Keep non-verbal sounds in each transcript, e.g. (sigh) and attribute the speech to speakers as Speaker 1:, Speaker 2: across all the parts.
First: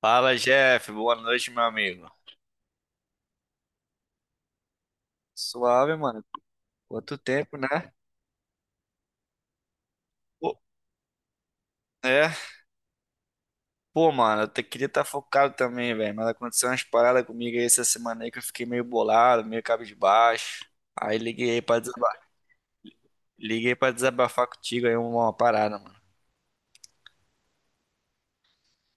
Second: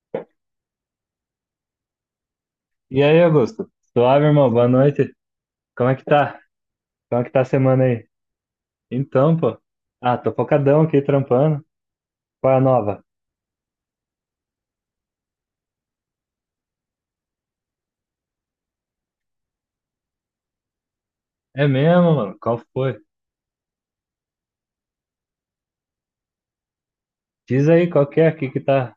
Speaker 1: Fala, Jeff. Boa noite, meu amigo.
Speaker 2: E aí, Augusto? Suave, irmão. Boa noite. Como é
Speaker 1: Suave,
Speaker 2: que
Speaker 1: mano.
Speaker 2: tá?
Speaker 1: Quanto
Speaker 2: Como é que tá a
Speaker 1: tempo, né?
Speaker 2: semana aí? Então, pô. Ah, tô
Speaker 1: Pô,
Speaker 2: focadão aqui, trampando.
Speaker 1: é,
Speaker 2: Qual é a nova?
Speaker 1: pô, mano, queria estar focado também, velho, mas aconteceu umas paradas comigo aí essa semana aí que eu fiquei meio bolado, meio cabisbaixo. Aí liguei aí
Speaker 2: É
Speaker 1: pra
Speaker 2: mesmo,
Speaker 1: desaba-
Speaker 2: mano? Qual foi?
Speaker 1: Liguei pra desabafar contigo aí uma parada, mano.
Speaker 2: Diz aí qual que é aqui que tá,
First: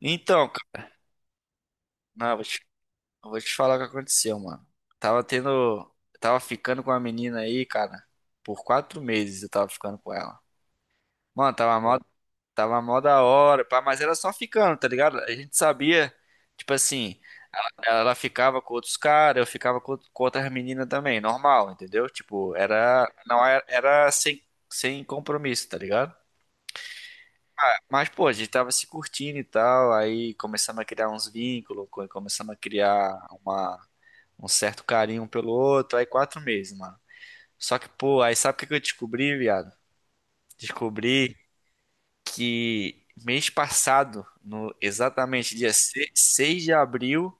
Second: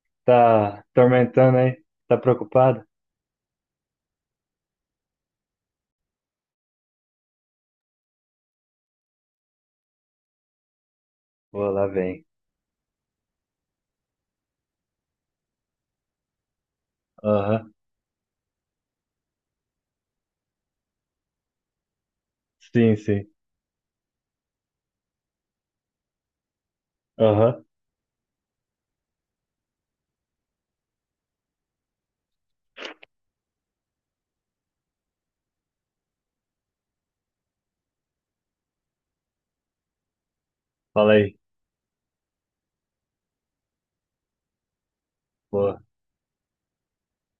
Speaker 1: Então,
Speaker 2: tá
Speaker 1: cara,
Speaker 2: tormentando aí. Tá
Speaker 1: não,
Speaker 2: preocupado?
Speaker 1: eu vou te falar o que aconteceu, mano. Tava tendo, tava ficando com a menina aí, cara, por 4 meses eu tava ficando com ela. Mano,
Speaker 2: Pô,
Speaker 1: tava
Speaker 2: lá
Speaker 1: mal.
Speaker 2: vem.
Speaker 1: Tava mó da hora, pá, mas era só ficando, tá ligado? A gente sabia, tipo assim,
Speaker 2: Aham.
Speaker 1: ela ficava com outros caras, eu ficava com outras meninas também, normal, entendeu? Tipo,
Speaker 2: Sim,
Speaker 1: era,
Speaker 2: sim.
Speaker 1: não era, sem compromisso, tá ligado?
Speaker 2: Aham.
Speaker 1: Mas, pô, a gente tava se curtindo e tal, aí começamos a criar uns vínculos, começamos a criar uma, um certo carinho um pelo outro, aí 4 meses, mano. Só que, pô, aí sabe o que que eu descobri, viado?
Speaker 2: Fala aí.
Speaker 1: Descobri que mês passado, no exatamente dia
Speaker 2: Pô,
Speaker 1: se- 6 de abril,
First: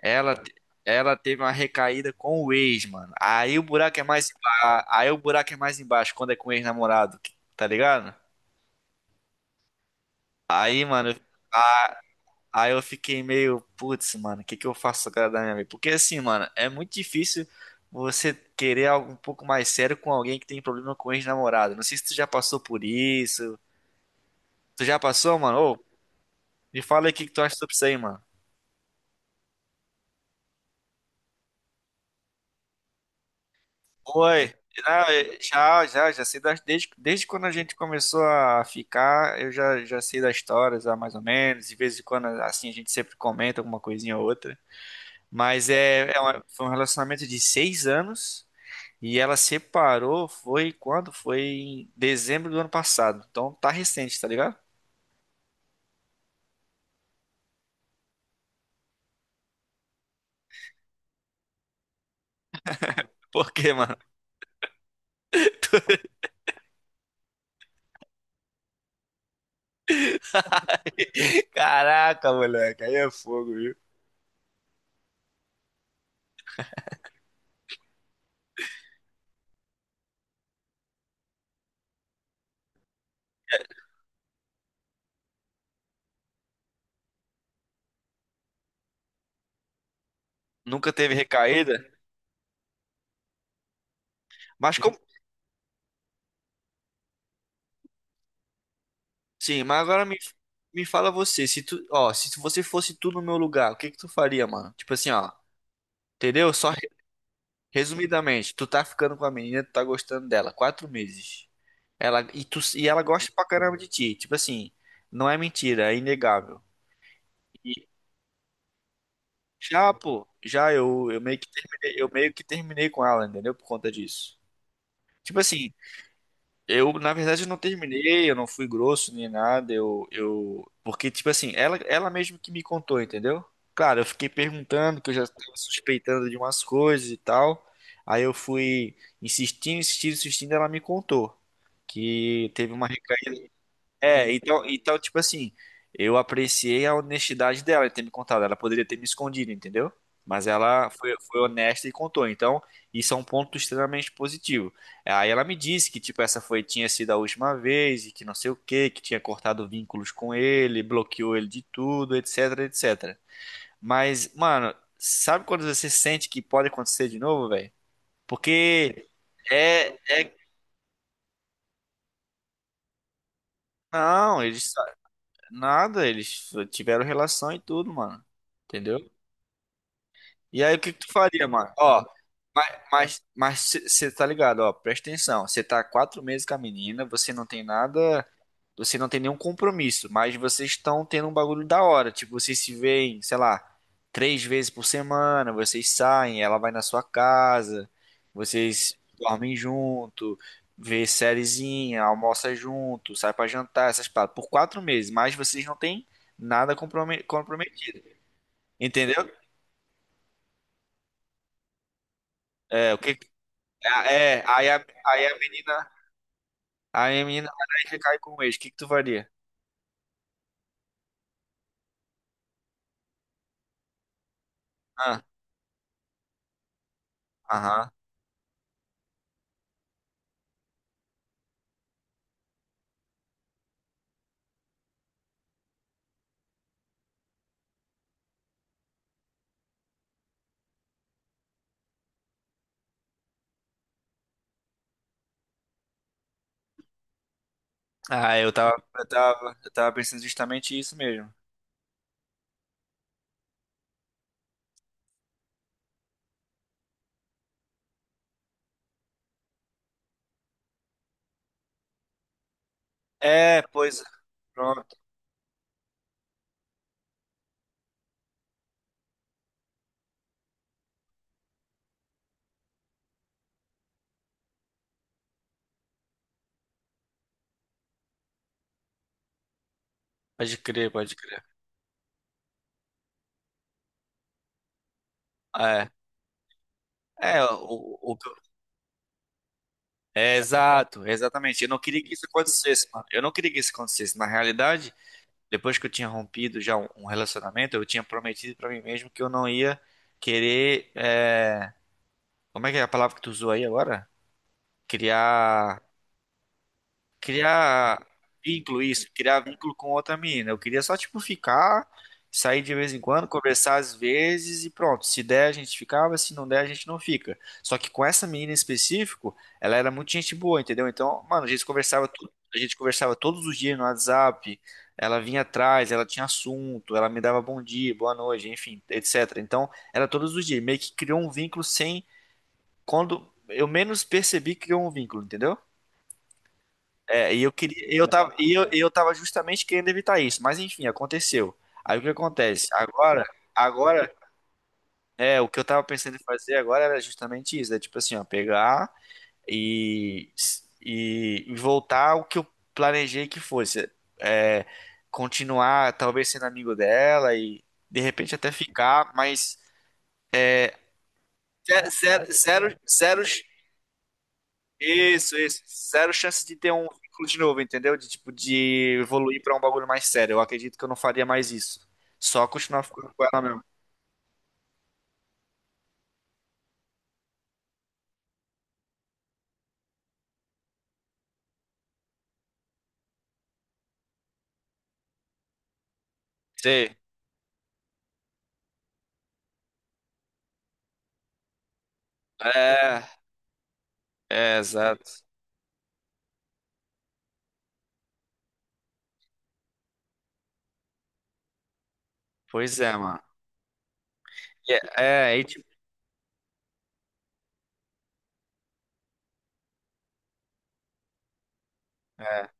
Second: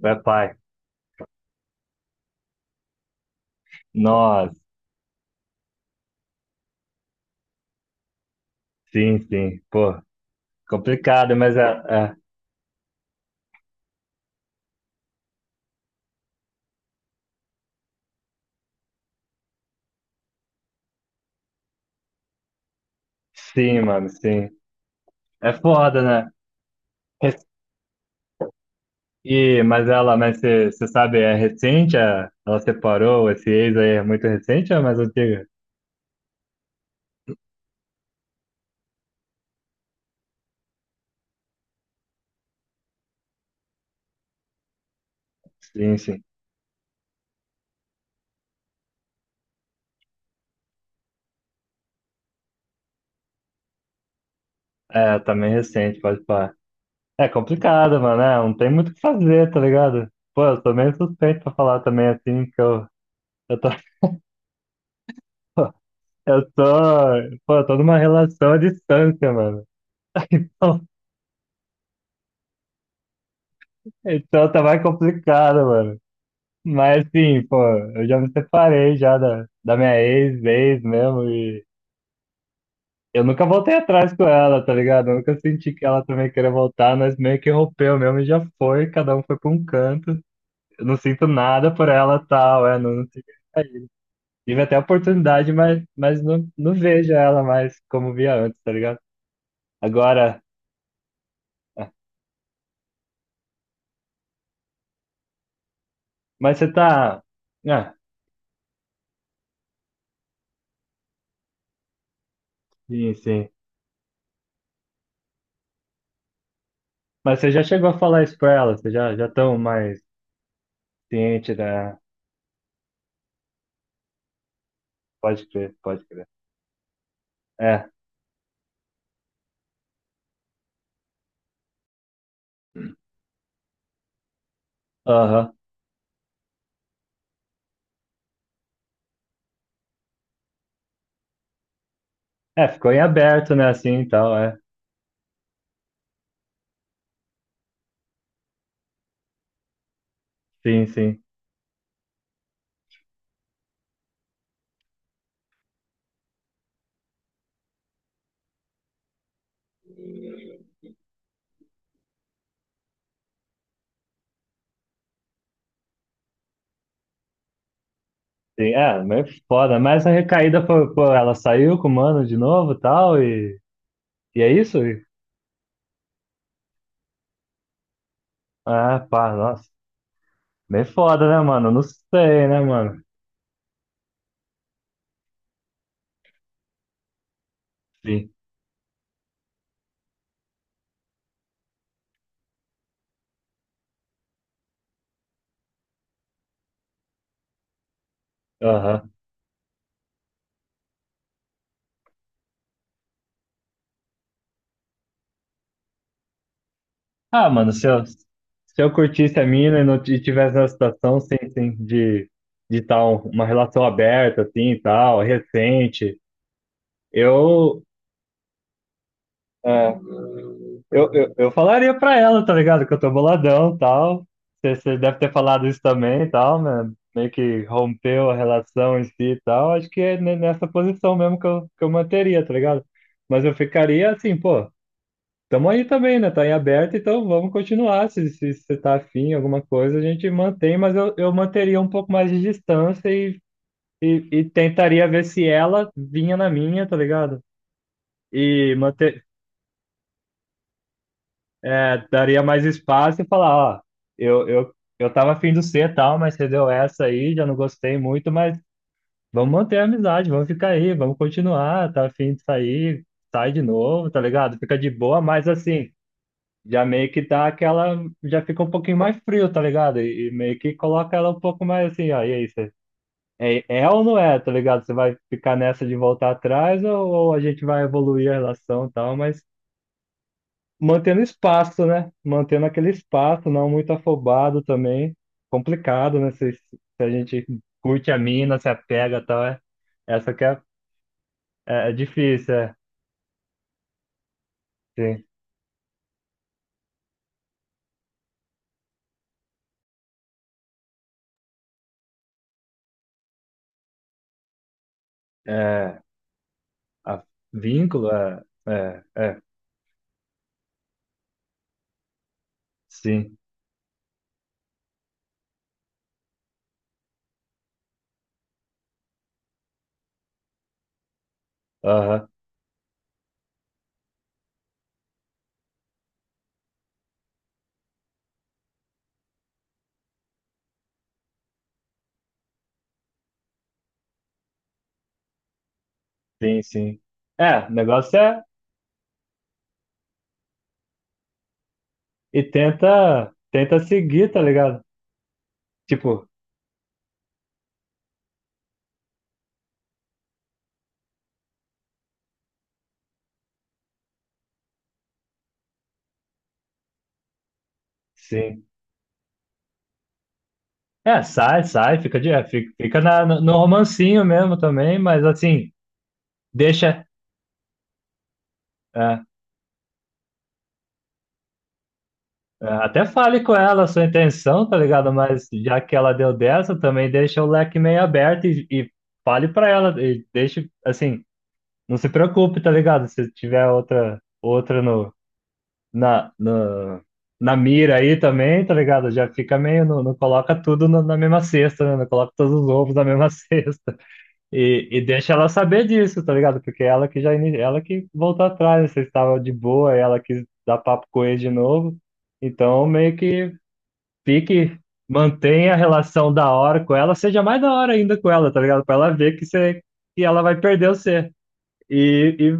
Speaker 2: vai,
Speaker 1: ela, te-
Speaker 2: pai.
Speaker 1: ela teve uma recaída com o ex, mano.
Speaker 2: Nós.
Speaker 1: Aí o buraco é mais embaixo quando é com o ex-namorado, tá ligado?
Speaker 2: Sim, sim. Pô,
Speaker 1: Aí, mano,
Speaker 2: complicado, mas é,
Speaker 1: a-
Speaker 2: é.
Speaker 1: aí eu fiquei meio, putz, mano, o que que eu faço agora da minha vida? Porque assim, mano, é muito difícil você querer algo um pouco mais sério com alguém que tem problema com ex-namorado. Não sei se tu já passou por isso.
Speaker 2: Sim, mano, sim.
Speaker 1: Tu já passou,
Speaker 2: É
Speaker 1: mano? Ô,
Speaker 2: foda, né?
Speaker 1: me fala aí o que que tu acha sobre isso aí, mano.
Speaker 2: Mas ela, mas você sabe, é recente? Ela separou, esse ex aí é muito
Speaker 1: Oi,
Speaker 2: recente ou é mais
Speaker 1: já,
Speaker 2: antiga?
Speaker 1: já sei das, desde quando a gente começou a ficar, eu já sei das histórias, ah, mais ou menos, de vez em quando, assim, a gente sempre comenta alguma coisinha ou outra, mas
Speaker 2: Sim, sim.
Speaker 1: foi um relacionamento de 6 anos, e ela separou, foi quando? Foi em dezembro do ano passado, então tá recente, tá ligado?
Speaker 2: É, também recente, pode falar. É complicado, mano, é, não tem muito o que fazer, tá ligado? Pô, eu sou meio suspeito pra falar também assim, que
Speaker 1: (laughs) Por
Speaker 2: eu tô,
Speaker 1: quê, mano?
Speaker 2: (laughs) eu tô, pô, eu tô numa relação à distância, mano. Então,
Speaker 1: (laughs) Caraca, moleque, aí é fogo, viu?
Speaker 2: então tá mais complicado, mano. Mas assim, pô, eu já me separei já da minha ex, ex mesmo, eu nunca voltei atrás com ela, tá ligado? Eu nunca senti que ela também queria voltar, nós meio que rompeu mesmo e já foi, cada um foi pra um canto. Eu
Speaker 1: Nunca
Speaker 2: não
Speaker 1: teve
Speaker 2: sinto nada
Speaker 1: recaída,
Speaker 2: por ela tal, é, não tive, tive até
Speaker 1: mas
Speaker 2: a
Speaker 1: como,
Speaker 2: oportunidade, mas não, não vejo ela mais como via antes, tá ligado?
Speaker 1: sim, mas
Speaker 2: Agora,
Speaker 1: me fala você, se tu,
Speaker 2: ah,
Speaker 1: ó, se tu- você fosse tu no meu lugar, o que que tu faria, mano? Tipo assim, ó, entendeu?
Speaker 2: mas você tá. Ah,
Speaker 1: Resumidamente, tu tá ficando com a menina, tu tá gostando dela, 4 meses. Ela e tu e ela
Speaker 2: Sim,
Speaker 1: gosta pra
Speaker 2: sim.
Speaker 1: caramba de ti, tipo assim, não é mentira, é inegável.
Speaker 2: Mas você já
Speaker 1: E
Speaker 2: chegou a falar isso pra ela, já tão
Speaker 1: já,
Speaker 2: mais
Speaker 1: pô, já eu, eu meio que
Speaker 2: ciente, né?
Speaker 1: terminei, eu meio que terminei com ela, entendeu? Por conta disso. Tipo
Speaker 2: Pode
Speaker 1: assim,
Speaker 2: crer, pode crer.
Speaker 1: eu, na verdade, eu não
Speaker 2: É,
Speaker 1: terminei, eu não fui grosso nem nada, eu... Porque, tipo assim, ela mesmo que me contou, entendeu? Claro, eu fiquei perguntando, que eu já estava
Speaker 2: aham.
Speaker 1: suspeitando de umas coisas e tal. Aí eu fui insistindo, insistindo, insistindo, ela me contou que
Speaker 2: É,
Speaker 1: teve uma
Speaker 2: ficou em
Speaker 1: recaída
Speaker 2: aberto, né, assim e
Speaker 1: é,
Speaker 2: tal, é.
Speaker 1: então, tipo assim, eu apreciei a honestidade dela em ter me contado. Ela poderia ter me escondido, entendeu? Mas
Speaker 2: Sim,
Speaker 1: ela foi,
Speaker 2: sim.
Speaker 1: foi honesta e contou. Então, isso é um ponto extremamente positivo. Aí ela me disse que, tipo, tinha sido a última vez e que não sei o quê, que tinha cortado vínculos com ele, bloqueou ele de tudo, etc, etc. Mas, mano, sabe quando você sente que pode acontecer de novo, velho?
Speaker 2: Sim, é,
Speaker 1: Porque
Speaker 2: meio foda.
Speaker 1: é,
Speaker 2: Mas a
Speaker 1: é.
Speaker 2: recaída foi, pô, ela saiu com o mano de novo e tal,
Speaker 1: Não,
Speaker 2: é
Speaker 1: eles
Speaker 2: isso?
Speaker 1: Nada, eles tiveram relação e tudo, mano. Entendeu?
Speaker 2: Ah, pá, nossa.
Speaker 1: E aí, o
Speaker 2: Meio
Speaker 1: que que tu
Speaker 2: foda, né,
Speaker 1: faria,
Speaker 2: mano?
Speaker 1: mano?
Speaker 2: Não
Speaker 1: Ó,
Speaker 2: sei, né,
Speaker 1: mas,
Speaker 2: mano?
Speaker 1: mas, mas você tá ligado, ó, presta atenção. Você tá há 4 meses com a menina, você não tem nada,
Speaker 2: Sim.
Speaker 1: você não tem nenhum compromisso, mas vocês estão tendo um bagulho da hora. Tipo, vocês se veem, sei lá, 3 vezes por semana, vocês saem, ela vai na sua casa, vocês
Speaker 2: Aham.
Speaker 1: dormem junto, vê sériezinha, almoça junto, sai pra jantar, essas paradas. Por 4 meses, mas vocês não têm nada comprome-
Speaker 2: Ah, mano,
Speaker 1: comprometido.
Speaker 2: se eu
Speaker 1: Entendeu?
Speaker 2: curtisse a mina e não t- e tivesse na situação, sim, sim, de
Speaker 1: É, o que.
Speaker 2: tal, uma relação
Speaker 1: É,
Speaker 2: aberta,
Speaker 1: é,
Speaker 2: assim, e tal,
Speaker 1: aí a menina.
Speaker 2: recente,
Speaker 1: Aí a menina vai lá
Speaker 2: eu,
Speaker 1: e recai com o ex. O que que tu faria?
Speaker 2: é, eu falaria pra ela, tá ligado? Que eu tô boladão e tal. Você deve
Speaker 1: Ah,
Speaker 2: ter falado isso também e tal, né? Meio que
Speaker 1: aham.
Speaker 2: rompeu a relação em si e tal. Acho que é nessa posição mesmo que eu manteria, tá ligado? Mas eu ficaria assim, pô, tamo aí também, né? Tá em aberto, então vamos continuar. Se você tá afim, alguma coisa, a gente mantém, mas eu manteria um pouco mais de distância e tentaria ver se ela vinha na minha, tá ligado?
Speaker 1: Ah,
Speaker 2: E manter,
Speaker 1: eu tava pensando justamente isso mesmo.
Speaker 2: é, daria mais espaço e falar, ó, eu tava afim do C e tal, mas você deu essa aí, já não gostei muito, mas vamos manter a amizade, vamos ficar aí, vamos continuar, tá afim de sair, sai
Speaker 1: É,
Speaker 2: de
Speaker 1: pois, é.
Speaker 2: novo, tá ligado? Fica de
Speaker 1: Pronto.
Speaker 2: boa, mas assim, já meio que dá aquela, já fica um pouquinho mais frio, tá ligado? Meio que coloca ela um pouco mais assim, ó, e aí, você, é, é ou não é, tá ligado? Você vai ficar nessa de voltar atrás ou a gente vai evoluir a relação e tal, mas
Speaker 1: Pode crer, pode
Speaker 2: mantendo
Speaker 1: crer.
Speaker 2: espaço, né? Mantendo aquele espaço, não muito afobado também.
Speaker 1: É,
Speaker 2: Complicado, né? Se a
Speaker 1: é,
Speaker 2: gente
Speaker 1: o,
Speaker 2: curte
Speaker 1: o, o-
Speaker 2: a mina, se apega e tal, é, essa
Speaker 1: é
Speaker 2: que é,
Speaker 1: exato, exatamente. Eu não
Speaker 2: é, é
Speaker 1: queria que isso
Speaker 2: difícil, é,
Speaker 1: acontecesse, mano. Eu não queria que isso acontecesse. Na realidade,
Speaker 2: sim.
Speaker 1: depois que eu tinha rompido já um relacionamento, eu tinha prometido pra mim mesmo que eu não ia querer. Como é que é a palavra que tu usou aí agora? Criar.
Speaker 2: É, a
Speaker 1: Criar
Speaker 2: vínculo, é,
Speaker 1: vínculo,
Speaker 2: é,
Speaker 1: isso, criar
Speaker 2: é,
Speaker 1: vínculo com outra menina. Eu queria só, tipo, ficar, sair de vez em quando,
Speaker 2: sim.
Speaker 1: conversar às vezes e pronto. Se der, a gente ficava, se não der, a gente não fica. Só que com essa menina em específico, ela era muito gente boa, entendeu? Então, mano, a gente conversava,
Speaker 2: Aham,
Speaker 1: tu- a gente conversava todos os dias no WhatsApp. Ela vinha atrás, ela tinha assunto, ela me dava bom dia, boa noite, enfim, etc. Então, era todos os dias, meio que criou um vínculo sem quando eu menos percebi, criou um vínculo, entendeu?
Speaker 2: sim, sim.
Speaker 1: É,
Speaker 2: É, o negócio é,
Speaker 1: e eu tava justamente querendo evitar isso, mas enfim, aconteceu. Aí o que
Speaker 2: e
Speaker 1: acontece?
Speaker 2: tenta, tenta
Speaker 1: Agora,
Speaker 2: seguir, tá ligado?
Speaker 1: é, o que eu tava pensando em
Speaker 2: Tipo,
Speaker 1: fazer agora era justamente isso, é tipo assim, ó, pegar e, e voltar ao que eu planejei que fosse, é, continuar talvez sendo amigo dela e de repente até
Speaker 2: sim.
Speaker 1: ficar, mas
Speaker 2: É, sai,
Speaker 1: ze-
Speaker 2: sai, fica,
Speaker 1: zero,
Speaker 2: de, é,
Speaker 1: zero,
Speaker 2: fica, fica
Speaker 1: zero,
Speaker 2: na, no no romancinho mesmo também, mas
Speaker 1: isso, isso.
Speaker 2: assim,
Speaker 1: Zero chance de ter um
Speaker 2: deixa.
Speaker 1: vínculo de novo, entendeu? De tipo, de
Speaker 2: É.
Speaker 1: evoluir pra um bagulho mais sério. Eu acredito que eu não faria mais isso. Só
Speaker 2: É,
Speaker 1: continuar
Speaker 2: até
Speaker 1: ficando com
Speaker 2: fale
Speaker 1: ela
Speaker 2: com
Speaker 1: mesmo.
Speaker 2: ela a sua intenção, tá ligado? Mas já que ela deu dessa, também deixa o leque meio aberto e fale pra ela. E deixe, assim, não se preocupe, tá ligado? Se tiver outra no, na,
Speaker 1: Sei.
Speaker 2: no, na mira aí também, tá ligado? Já fica meio. Não coloca tudo na mesma cesta, né? Não coloca todos os ovos
Speaker 1: É,
Speaker 2: na mesma (laughs) cesta.
Speaker 1: é, exato.
Speaker 2: Deixa ela saber disso, tá ligado? Porque ela que já. Ela que voltou atrás, né? Vocês estavam de boa, ela quis dar papo com ele de novo.
Speaker 1: Pois
Speaker 2: Então,
Speaker 1: é,
Speaker 2: meio
Speaker 1: mano.
Speaker 2: que
Speaker 1: E
Speaker 2: fique,
Speaker 1: É, é, aí, tipo,
Speaker 2: mantenha a relação da hora com ela, seja mais da hora ainda com ela, tá ligado? Pra ela ver que você, que ela vai perder você.
Speaker 1: é,
Speaker 2: E,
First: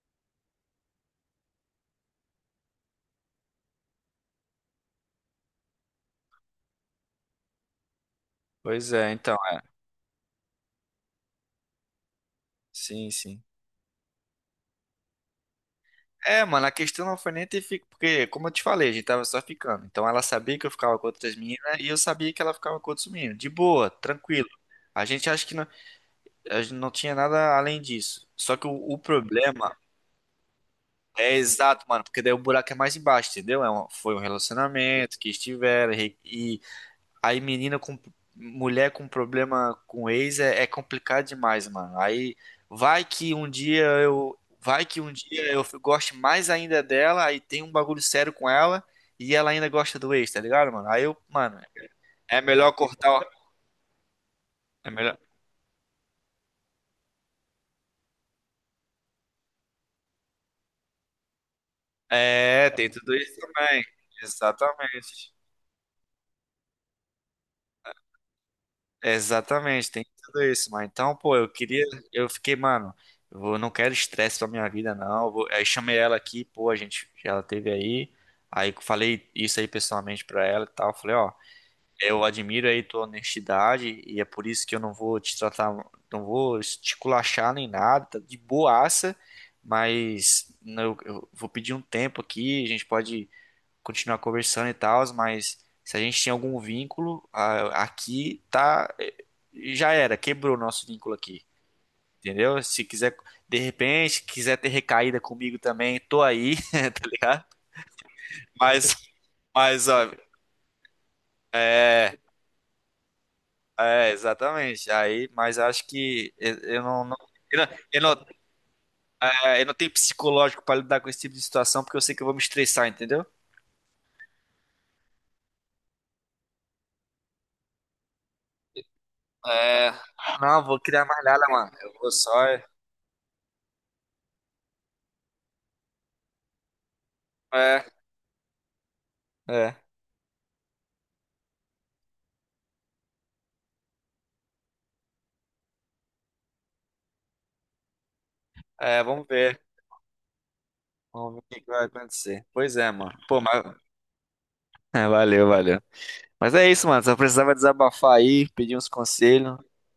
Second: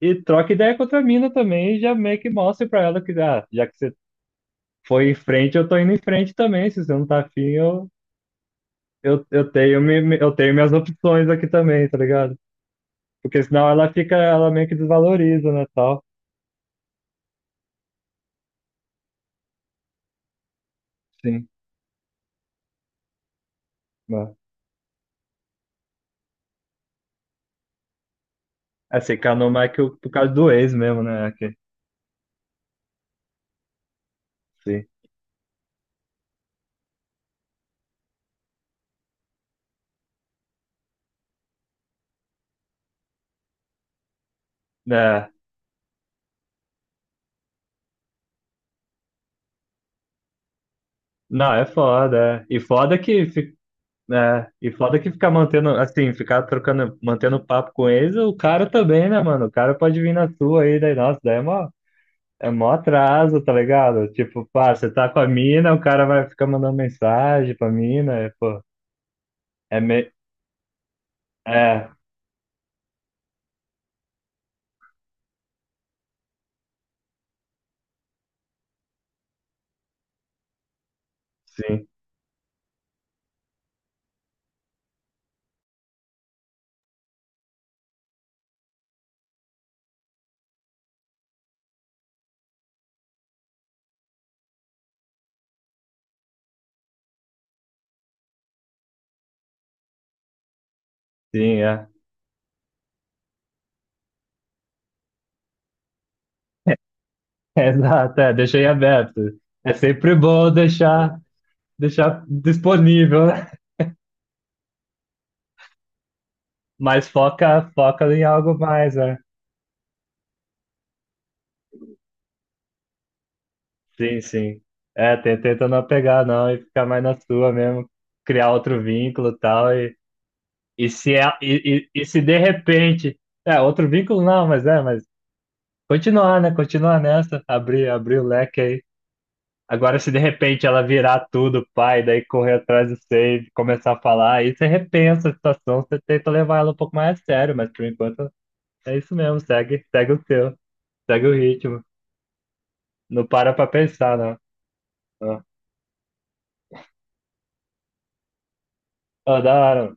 Speaker 2: e troca ideia com a mina também, e já meio que mostre pra ela que, ah, já que você foi em frente, eu tô indo em frente também. Se você não tá afim,
Speaker 1: pois é, então.
Speaker 2: eu
Speaker 1: É.
Speaker 2: tenho, eu tenho minhas opções aqui também, tá ligado?
Speaker 1: Sim,
Speaker 2: Porque
Speaker 1: sim.
Speaker 2: senão ela fica, ela meio que desvaloriza, né, tal.
Speaker 1: É, mano, a questão não foi nem ter ficado. Porque, como eu te falei, a gente tava só ficando. Então ela sabia que eu ficava com outras
Speaker 2: Sim.
Speaker 1: meninas e eu sabia que ela ficava com outros meninos. De boa,
Speaker 2: Mas,
Speaker 1: tranquilo. A gente acha que não, a gente não tinha nada além disso. Só que o
Speaker 2: assim, Kanomai
Speaker 1: problema
Speaker 2: que por causa do ex mesmo, né?
Speaker 1: é exato, mano, porque daí o buraco é mais embaixo, entendeu? Foi um
Speaker 2: Sim.
Speaker 1: relacionamento que estiveram e aí menina com mulher com problema com ex é complicado demais, mano. Aí vai que um
Speaker 2: É.
Speaker 1: dia eu goste mais ainda dela, aí tem um bagulho sério com ela e ela ainda gosta do ex, tá ligado, mano? Aí eu,
Speaker 2: Não,
Speaker 1: mano,
Speaker 2: é
Speaker 1: é
Speaker 2: foda. É. E
Speaker 1: melhor
Speaker 2: foda
Speaker 1: cortar,
Speaker 2: que fica né? E
Speaker 1: é
Speaker 2: foda que
Speaker 1: melhor.
Speaker 2: ficar mantendo, assim, ficar trocando, mantendo papo com eles, o cara também, né, mano? O cara pode vir na sua aí, daí, nossa, daí é
Speaker 1: É,
Speaker 2: mó
Speaker 1: tem tudo isso
Speaker 2: atraso, tá
Speaker 1: também.
Speaker 2: ligado? Tipo, pá, você tá com a
Speaker 1: Exatamente.
Speaker 2: mina, o cara vai ficar mandando mensagem pra mina, é, pô, é
Speaker 1: Exatamente, tem
Speaker 2: me...
Speaker 1: tudo isso, mas então, pô, eu queria,
Speaker 2: É,
Speaker 1: eu fiquei, mano, não quero estresse pra minha vida, não. Aí chamei ela aqui, pô, a gente, ela teve aí, aí eu falei isso aí pessoalmente pra ela e tal. Falei, ó,
Speaker 2: sim,
Speaker 1: eu admiro aí tua honestidade e é por isso que eu não vou te tratar, não vou te culachar nem nada, tá de boaça, mas não, eu vou pedir um tempo aqui, a gente pode continuar conversando e tal, mas se a gente tinha algum vínculo, aqui tá. Já era, quebrou o nosso vínculo aqui.
Speaker 2: sim, é.
Speaker 1: Entendeu? Se quiser, de repente, quiser ter recaída comigo também, tô aí, (laughs) tá ligado?
Speaker 2: (laughs) Exato, é, deixei
Speaker 1: Mas,
Speaker 2: aberto. É
Speaker 1: mas, ó,
Speaker 2: sempre bom deixar, deixar disponível, né?
Speaker 1: é, exatamente. Aí, mas acho que eu,
Speaker 2: Mas
Speaker 1: eu não,
Speaker 2: foca,
Speaker 1: eu
Speaker 2: foca em
Speaker 1: não,
Speaker 2: algo mais, né?
Speaker 1: eu não tenho psicológico pra lidar com esse tipo de situação, porque eu sei que eu vou me estressar, entendeu?
Speaker 2: Sim, sim. É, tenta não pegar não e ficar mais na sua mesmo, criar outro vínculo e tal,
Speaker 1: É, não, vou criar mais nada, mano. Eu
Speaker 2: e
Speaker 1: vou
Speaker 2: se de
Speaker 1: só.
Speaker 2: repente, é, outro vínculo não, mas é, mas continuar, né, continuar nessa,
Speaker 1: É,
Speaker 2: abrir, abrir o leque aí. Agora, se de repente ela virar tudo, pai, daí correr atrás do save, começar a falar, aí você repensa a situação, você tenta levar ela um pouco mais a sério, mas por enquanto é isso
Speaker 1: Vamos
Speaker 2: mesmo,
Speaker 1: ver.
Speaker 2: segue, segue o seu, segue o
Speaker 1: Vamos ver o que que
Speaker 2: ritmo,
Speaker 1: vai acontecer. Pois é, mano.
Speaker 2: não
Speaker 1: Pô,
Speaker 2: para pra
Speaker 1: mas...
Speaker 2: pensar, não.
Speaker 1: É,
Speaker 2: Ah,
Speaker 1: valeu, valeu. Mas é isso, mano. Só precisava desabafar aí, pedir uns
Speaker 2: ah, da
Speaker 1: conselhos.
Speaker 2: hora,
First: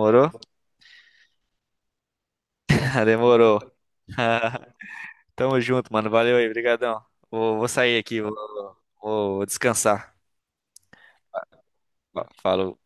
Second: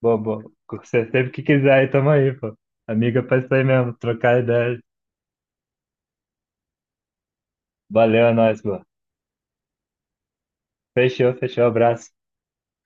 Speaker 2: bom, bom. Você sempre que quiser, aí tamo aí, pô.
Speaker 1: (laughs)
Speaker 2: Amiga, pra isso
Speaker 1: Demorou.
Speaker 2: aí mesmo, trocar
Speaker 1: (laughs)
Speaker 2: ideia.
Speaker 1: Tamo junto, mano. Valeu aí, brigadão. Vou sair aqui,
Speaker 2: Valeu, é nóis, pô.
Speaker 1: vou descansar.
Speaker 2: Fechou, fechou, abraço.
Speaker 1: Falou.